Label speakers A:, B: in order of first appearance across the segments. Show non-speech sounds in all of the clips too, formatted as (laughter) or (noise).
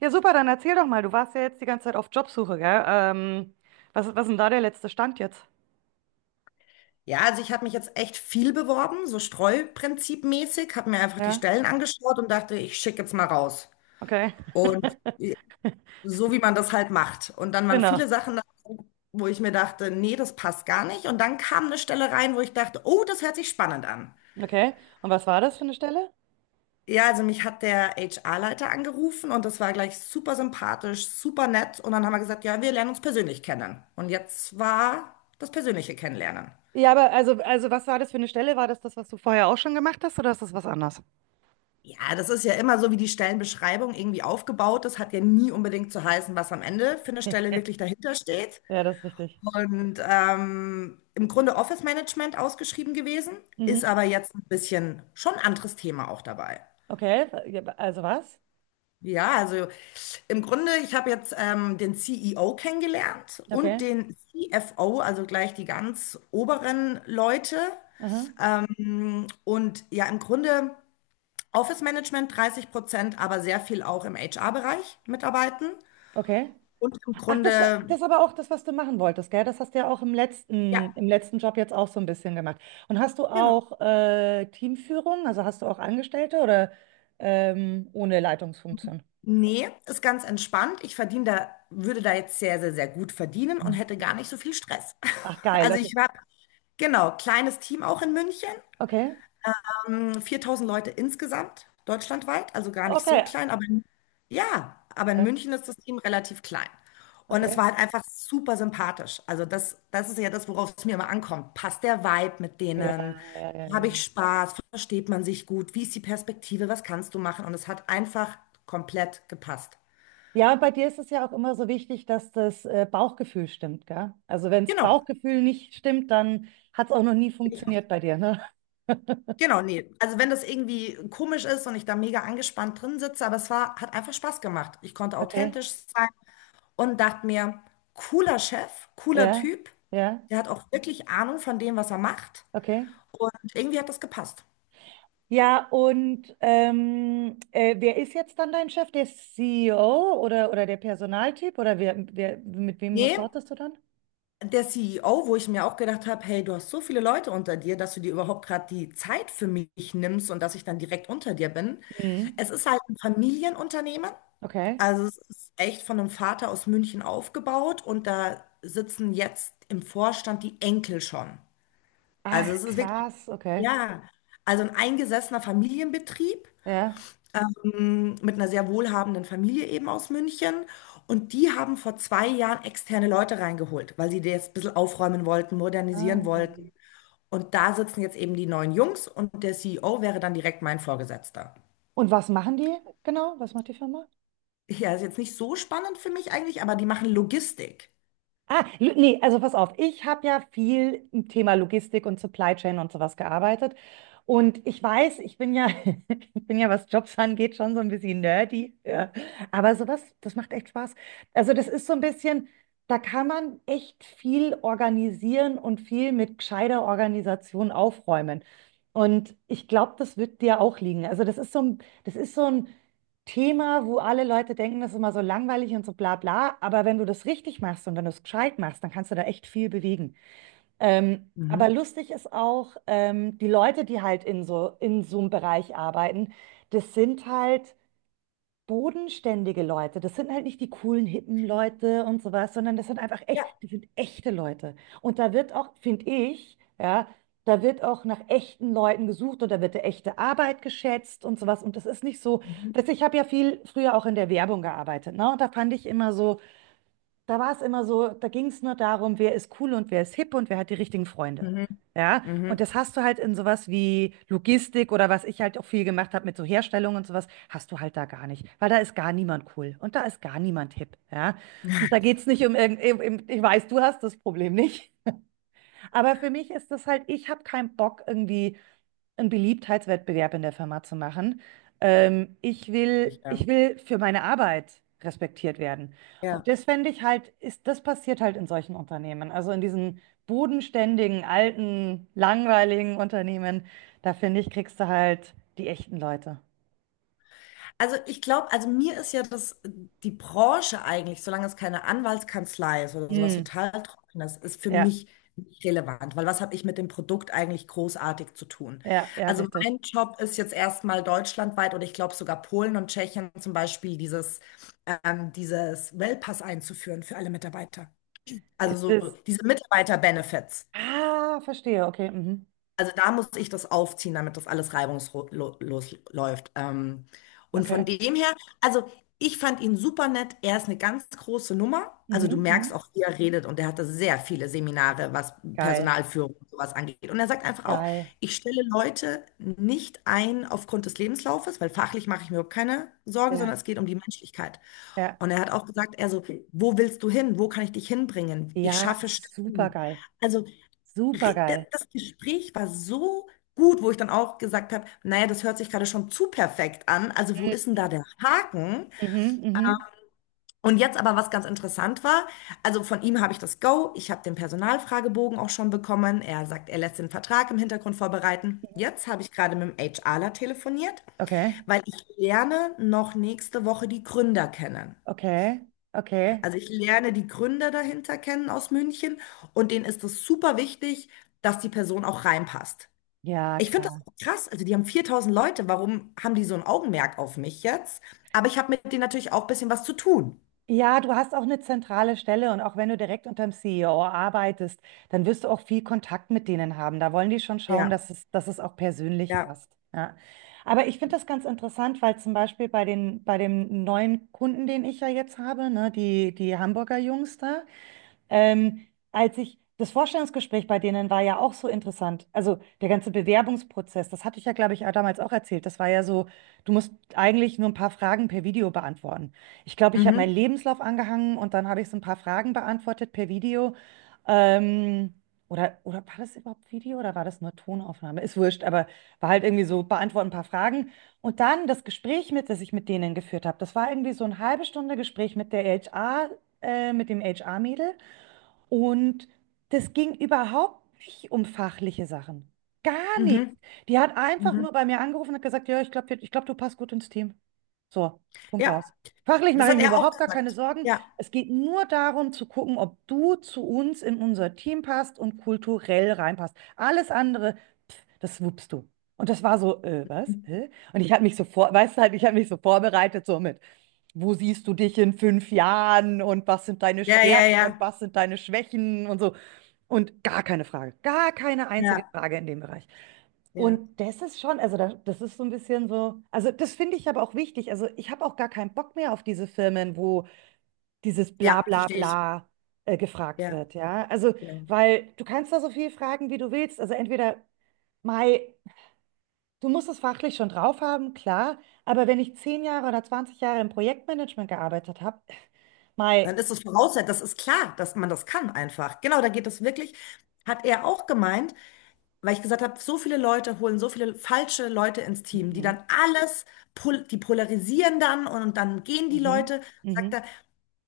A: Ja, super, dann erzähl doch mal. Du warst ja jetzt die ganze Zeit auf Jobsuche, gell? Was ist denn da der letzte Stand jetzt?
B: Ja, also ich habe mich jetzt echt viel beworben, so Streuprinzipmäßig, habe mir einfach die
A: Ja,
B: Stellen angeschaut und dachte, ich schicke jetzt mal raus.
A: okay.
B: Und
A: (laughs)
B: so wie man das halt macht. Und dann waren
A: Genau.
B: viele Sachen, dabei, wo ich mir dachte, nee, das passt gar nicht. Und dann kam eine Stelle rein, wo ich dachte, oh, das hört sich spannend an.
A: Okay. Und was war das für eine Stelle?
B: Ja, also mich hat der HR-Leiter angerufen und das war gleich super sympathisch, super nett. Und dann haben wir gesagt, ja, wir lernen uns persönlich kennen. Und jetzt war das persönliche Kennenlernen.
A: Ja, aber also was war das für eine Stelle? War das das, was du vorher auch schon gemacht hast, oder ist das was anderes?
B: Ja, das ist ja immer so, wie die Stellenbeschreibung irgendwie aufgebaut ist. Hat ja nie unbedingt zu heißen, was am Ende für eine Stelle wirklich dahinter steht.
A: Ja, das ist richtig.
B: Und im Grunde Office Management ausgeschrieben gewesen, ist
A: Mhm.
B: aber jetzt ein bisschen schon anderes Thema auch dabei.
A: Okay. Ja, also was?
B: Ja, also im Grunde, ich habe jetzt den CEO kennengelernt und
A: Okay.
B: den CFO, also gleich die ganz oberen Leute.
A: Aha.
B: Und ja, im Grunde. Office Management 30%, aber sehr viel auch im HR-Bereich mitarbeiten.
A: Okay.
B: Und im
A: Ach, das,
B: Grunde,
A: das aber auch das, was du machen wolltest, gell? Das hast du ja auch im letzten,
B: ja,
A: im letzten Job jetzt auch so ein bisschen gemacht. Und hast du
B: genau.
A: auch Teamführung? Also hast du auch Angestellte oder ohne Leitungsfunktion?
B: Nee, ist ganz entspannt. Ich verdiene da, würde da jetzt sehr, sehr, sehr gut verdienen und hätte
A: Mhm.
B: gar nicht so viel Stress. (laughs)
A: Ach, geil.
B: Also
A: Okay.
B: ich habe, genau, kleines Team auch in München.
A: Okay.
B: 4000 Leute insgesamt, deutschlandweit, also gar nicht
A: Okay.
B: so klein, aber in, ja, aber in
A: Ja,
B: München ist das Team relativ klein. Und es
A: okay.
B: war halt einfach super sympathisch. Also das, das ist ja das, worauf es mir immer ankommt. Passt der Vibe mit
A: Ja,
B: denen?
A: ja, ja, ja.
B: Habe ich Spaß? Versteht man sich gut? Wie ist die Perspektive? Was kannst du machen? Und es hat einfach komplett gepasst.
A: Ja, und bei dir ist es ja auch immer so wichtig, dass das Bauchgefühl stimmt, gell? Also wenn das
B: Genau,
A: Bauchgefühl nicht stimmt, dann hat es auch noch nie
B: bin ich auch.
A: funktioniert bei dir, ne? (laughs)
B: Genau, nee. Also wenn das irgendwie komisch ist und ich da mega angespannt drin sitze, aber es war, hat einfach Spaß gemacht. Ich konnte
A: Okay.
B: authentisch sein. Und dachte mir, cooler Chef, cooler
A: Ja.
B: Typ,
A: Ja.
B: der hat auch wirklich Ahnung von dem, was er macht.
A: Okay.
B: Und irgendwie hat das gepasst.
A: Ja, und wer ist jetzt dann dein Chef? Der CEO oder der Personaltyp? Oder mit wem
B: Nee,
A: reportest du dann?
B: der CEO, wo ich mir auch gedacht habe, hey, du hast so viele Leute unter dir, dass du dir überhaupt gerade die Zeit für mich nimmst und dass ich dann direkt unter dir bin.
A: Mhm.
B: Es ist halt ein Familienunternehmen.
A: Okay.
B: Also es ist echt von einem Vater aus München aufgebaut und da sitzen jetzt im Vorstand die Enkel schon. Also
A: Ach,
B: es ist wirklich,
A: krass, okay.
B: ja, also ein eingesessener Familienbetrieb
A: Ja.
B: mit einer sehr wohlhabenden Familie eben aus München. Und die haben vor 2 Jahren externe Leute reingeholt, weil sie das ein bisschen aufräumen wollten, modernisieren
A: Ah.
B: wollten. Und da sitzen jetzt eben die neuen Jungs und der CEO wäre dann direkt mein Vorgesetzter.
A: Und was machen die genau? Was macht die Firma?
B: Ja, ist jetzt nicht so spannend für mich eigentlich, aber die machen Logistik.
A: Ah, nee, also pass auf, ich habe ja viel im Thema Logistik und Supply Chain und sowas gearbeitet. Und ich weiß, ich bin ja, (laughs) ich bin ja, was Jobs angeht, schon so ein bisschen nerdy. Ja. Aber sowas, das macht echt Spaß. Also das ist so ein bisschen, da kann man echt viel organisieren und viel mit gescheiter Organisation aufräumen. Und ich glaube, das wird dir auch liegen. Also das ist so ein Thema, wo alle Leute denken, das ist immer so langweilig und so bla bla. Aber wenn du das richtig machst und wenn du es gescheit machst, dann kannst du da echt viel bewegen. Aber
B: Mhm.
A: lustig ist auch, die Leute, die halt in so einem Bereich arbeiten, das sind halt bodenständige Leute. Das sind halt nicht die coolen, hippen Leute und sowas, sondern das sind einfach echt,
B: Ja.
A: das sind echte Leute. Und da wird auch, finde ich, ja, da wird auch nach echten Leuten gesucht und da wird die echte Arbeit geschätzt und sowas. Und das ist nicht so,
B: Mhm.
A: dass ich habe ja viel früher auch in der Werbung gearbeitet, ne? Und da fand ich immer so, da war es immer so, da ging es nur darum, wer ist cool und wer ist hip und wer hat die richtigen Freunde.
B: Mhm.
A: Ja, und
B: Mhm.
A: das hast du halt in sowas wie Logistik oder was ich halt auch viel gemacht habe mit so Herstellung und sowas, hast du halt da gar nicht, weil da ist gar niemand cool und da ist gar niemand hip. Ja, und da geht es nicht um ich weiß, du hast das Problem nicht. Aber für mich ist das halt, ich habe keinen Bock, irgendwie einen Beliebtheitswettbewerb in der Firma zu machen. Ich will, ich
B: Ja.
A: will für meine Arbeit respektiert werden. Und
B: Ja.
A: das fände ich halt, das passiert halt in solchen Unternehmen. Also in diesen bodenständigen, alten, langweiligen Unternehmen, da finde ich, kriegst du halt die echten Leute.
B: Also ich glaube, also mir ist ja das, die Branche eigentlich, solange es keine Anwaltskanzlei ist oder sowas
A: Mm,
B: total Trockenes, ist für
A: ja,
B: mich nicht relevant, weil was habe ich mit dem Produkt eigentlich großartig zu tun?
A: ja, ja,
B: Also
A: richtig.
B: mein Job ist jetzt erstmal deutschlandweit oder ich glaube sogar Polen und Tschechien zum Beispiel dieses, dieses Wellpass einzuführen für alle Mitarbeiter. Also
A: Ist
B: so
A: es.
B: diese Mitarbeiter-Benefits.
A: Ah, verstehe. Okay. Mhm.
B: Also da muss ich das aufziehen, damit das alles reibungslos läuft. Und
A: Okay.
B: von dem her, also ich fand ihn super nett. Er ist eine ganz große Nummer.
A: Mhm,
B: Also du merkst
A: mhm.
B: auch, wie er redet und er hatte sehr viele Seminare, was
A: Geil,
B: Personalführung und sowas angeht. Und er sagt einfach auch,
A: geil.
B: ich stelle Leute nicht ein aufgrund des Lebenslaufes, weil fachlich mache ich mir überhaupt keine Sorgen,
A: Ja,
B: sondern es geht um die Menschlichkeit.
A: ja.
B: Und er hat auch gesagt, er so, wo willst du hin? Wo kann ich dich hinbringen? Ich
A: Ja,
B: schaffe
A: super
B: Stellen.
A: supergeil.
B: Also
A: Supergeil.
B: das Gespräch war so gut, wo ich dann auch gesagt habe, naja, das hört sich gerade schon zu perfekt an. Also wo
A: Mhm,
B: ist denn da der Haken?
A: mhm,
B: Ähm,
A: mhm.
B: Und jetzt aber, was ganz interessant war, also von ihm habe ich das Go, ich habe den Personalfragebogen auch schon bekommen. Er sagt, er lässt den Vertrag im Hintergrund vorbereiten. Jetzt habe ich gerade mit dem HRler telefoniert,
A: Okay,
B: weil ich lerne noch nächste Woche die Gründer kennen.
A: okay, okay.
B: Also ich lerne die Gründer dahinter kennen aus München und denen ist es super wichtig, dass die Person auch reinpasst.
A: Ja,
B: Ich finde das
A: klar.
B: auch krass. Also, die haben 4000 Leute. Warum haben die so ein Augenmerk auf mich jetzt? Aber ich habe mit denen natürlich auch ein bisschen was zu tun.
A: Ja, du hast auch eine zentrale Stelle und auch wenn du direkt unterm CEO arbeitest, dann wirst du auch viel Kontakt mit denen haben. Da wollen die schon schauen,
B: Ja,
A: dass es auch persönlich
B: ja.
A: passt. Ja. Aber ich finde das ganz interessant, weil zum Beispiel bei dem neuen Kunden, den ich ja jetzt habe, ne, die Hamburger Jungs da. Ähm, das Vorstellungsgespräch bei denen war ja auch so interessant. Also der ganze Bewerbungsprozess, das hatte ich ja, glaube ich, auch damals auch erzählt. Das war ja so, du musst eigentlich nur ein paar Fragen per Video beantworten. Ich glaube, ich habe meinen
B: Mhm,
A: Lebenslauf angehangen und dann habe ich so ein paar Fragen beantwortet per Video. Ähm, oder war das überhaupt Video oder war das nur Tonaufnahme? Ist wurscht, aber war halt irgendwie so, beantworten ein paar Fragen. Und dann das Gespräch mit, das ich mit denen geführt habe, das war irgendwie so eine halbe Stunde Gespräch mit der HR, mit dem HR-Mädel. Und das ging überhaupt nicht um fachliche Sachen. Gar nicht.
B: mhm,
A: Die hat einfach
B: mhm.
A: nur bei mir angerufen und hat gesagt, ja, ich glaube, ich glaub, du passt gut ins Team. So, Punkt
B: Ja,
A: aus. Fachlich
B: das
A: mache ich
B: hat
A: mir
B: er auch
A: überhaupt gar keine
B: gesagt.
A: Sorgen.
B: Ja,
A: Es geht nur darum zu gucken, ob du zu uns in unser Team passt und kulturell reinpasst. Alles andere, das wuppst du. Und das war so, was? Hä? Und ich habe mich so vor, weißt du halt, ich habe mich so vorbereitet, so mit, wo siehst du dich in 5 Jahren und was sind deine
B: ja, ja,
A: Stärken und
B: ja,
A: was sind deine Schwächen und so. Und gar keine Frage, gar keine einzige
B: ja,
A: Frage in dem Bereich.
B: ja,
A: Und das ist schon, also das ist so ein bisschen so, also das finde ich aber auch wichtig. Also ich habe auch gar keinen Bock mehr auf diese Firmen, wo dieses bla
B: ja,
A: bla
B: verstehe ich.
A: bla gefragt
B: Ja,
A: wird, ja. Also,
B: ja.
A: weil du kannst da so viel fragen, wie du willst. Also entweder. Mai, du musst es fachlich schon drauf haben, klar, aber wenn ich 10 Jahre oder 20 Jahre im Projektmanagement gearbeitet habe,
B: Dann
A: mei,
B: ist es Voraussetzung, das ist klar, dass man das kann einfach. Genau, da geht es wirklich, hat er auch gemeint, weil ich gesagt habe, so viele Leute holen so viele falsche Leute ins Team, die
A: mhm,
B: dann alles, pol die polarisieren dann und dann gehen die
A: mhm,
B: Leute, sagt
A: mhm,
B: er.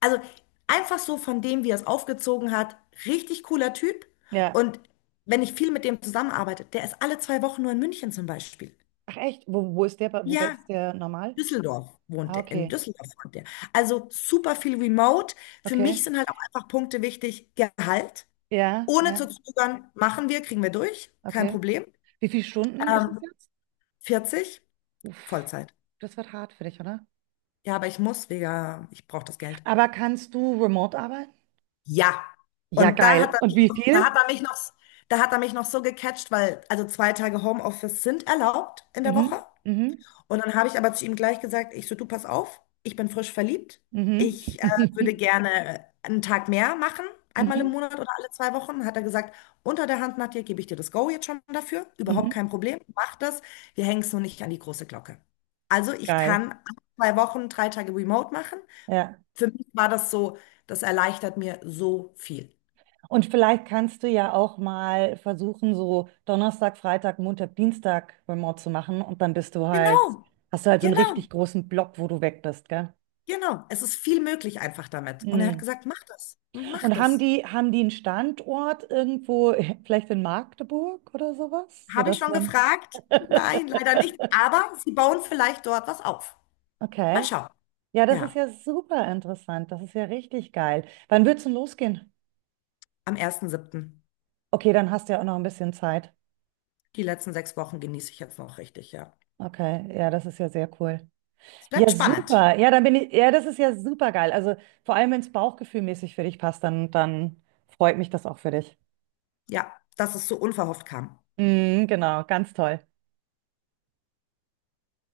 B: Also einfach so von dem, wie er es aufgezogen hat, richtig cooler Typ.
A: ja,
B: Und wenn ich viel mit dem zusammenarbeite, der ist alle 2 Wochen nur in München zum Beispiel.
A: ach echt, wo
B: Ja,
A: ist der normal?
B: Düsseldorf wohnt
A: Ah,
B: er, in
A: okay,
B: Düsseldorf wohnt er. Also super viel Remote. Für
A: okay,
B: mich sind halt auch einfach Punkte wichtig. Gehalt,
A: ja,
B: ohne zu
A: ja,
B: zögern, machen wir, kriegen wir durch, kein
A: okay.
B: Problem.
A: Wie viele Stunden ist es
B: Ähm,
A: jetzt?
B: 40,
A: Uff,
B: Vollzeit.
A: das wird hart für dich, oder?
B: Ja, aber ich muss, wegen, ich brauche das Geld.
A: Aber kannst du remote arbeiten?
B: Ja.
A: Ja,
B: Und da hat
A: geil.
B: er
A: Und
B: mich
A: wie
B: noch, da
A: viel?
B: hat er mich noch, da hat er mich noch so gecatcht, weil also 2 Tage Homeoffice sind erlaubt in der Woche.
A: Mhm, mhm,
B: Und dann habe ich aber zu ihm gleich gesagt, ich so, du pass auf, ich bin frisch verliebt.
A: mhm,
B: Ich würde
A: (laughs)
B: gerne einen Tag mehr machen, einmal im
A: mhm,
B: Monat oder alle 2 Wochen. Hat er gesagt, unter der Hand, Nadja, gebe ich dir das Go jetzt schon dafür. Überhaupt
A: mhm,
B: kein Problem, mach das. Wir hängen es nur nicht an die große Glocke. Also ich
A: geil,
B: kann alle 2 Wochen, 3 Tage remote machen.
A: ja.
B: Für mich war das so, das erleichtert mir so viel.
A: Und vielleicht kannst du ja auch mal versuchen, so Donnerstag, Freitag, Montag, Dienstag remote zu machen und dann bist du halt,
B: Genau,
A: hast du halt so einen richtig
B: genau,
A: großen Block, wo du weg bist, gell?
B: genau. Es ist viel möglich einfach damit. Und er hat
A: Mhm.
B: gesagt, mach das, mach
A: Und haben
B: das.
A: die, haben die einen Standort irgendwo, (laughs) vielleicht in Magdeburg oder sowas,
B: Habe ich
A: sodass
B: schon
A: man
B: gefragt? Nein,
A: (laughs)
B: leider nicht. Aber sie bauen vielleicht dort was auf. Mal
A: okay.
B: schauen.
A: Ja, das ist
B: Ja,
A: ja super interessant. Das ist ja richtig geil. Wann wird's denn losgehen?
B: am ersten siebten.
A: Okay, dann hast du ja auch noch ein bisschen Zeit.
B: Die letzten 6 Wochen genieße ich jetzt noch richtig, ja.
A: Okay, ja, das ist ja sehr cool.
B: Es bleibt
A: Ja,
B: spannend.
A: super. Ja, ja, das ist ja super geil. Also vor allem, wenn es bauchgefühlmäßig für dich passt, dann freut mich das auch für dich.
B: Ja, dass es so unverhofft kam.
A: Mhm, genau, ganz toll.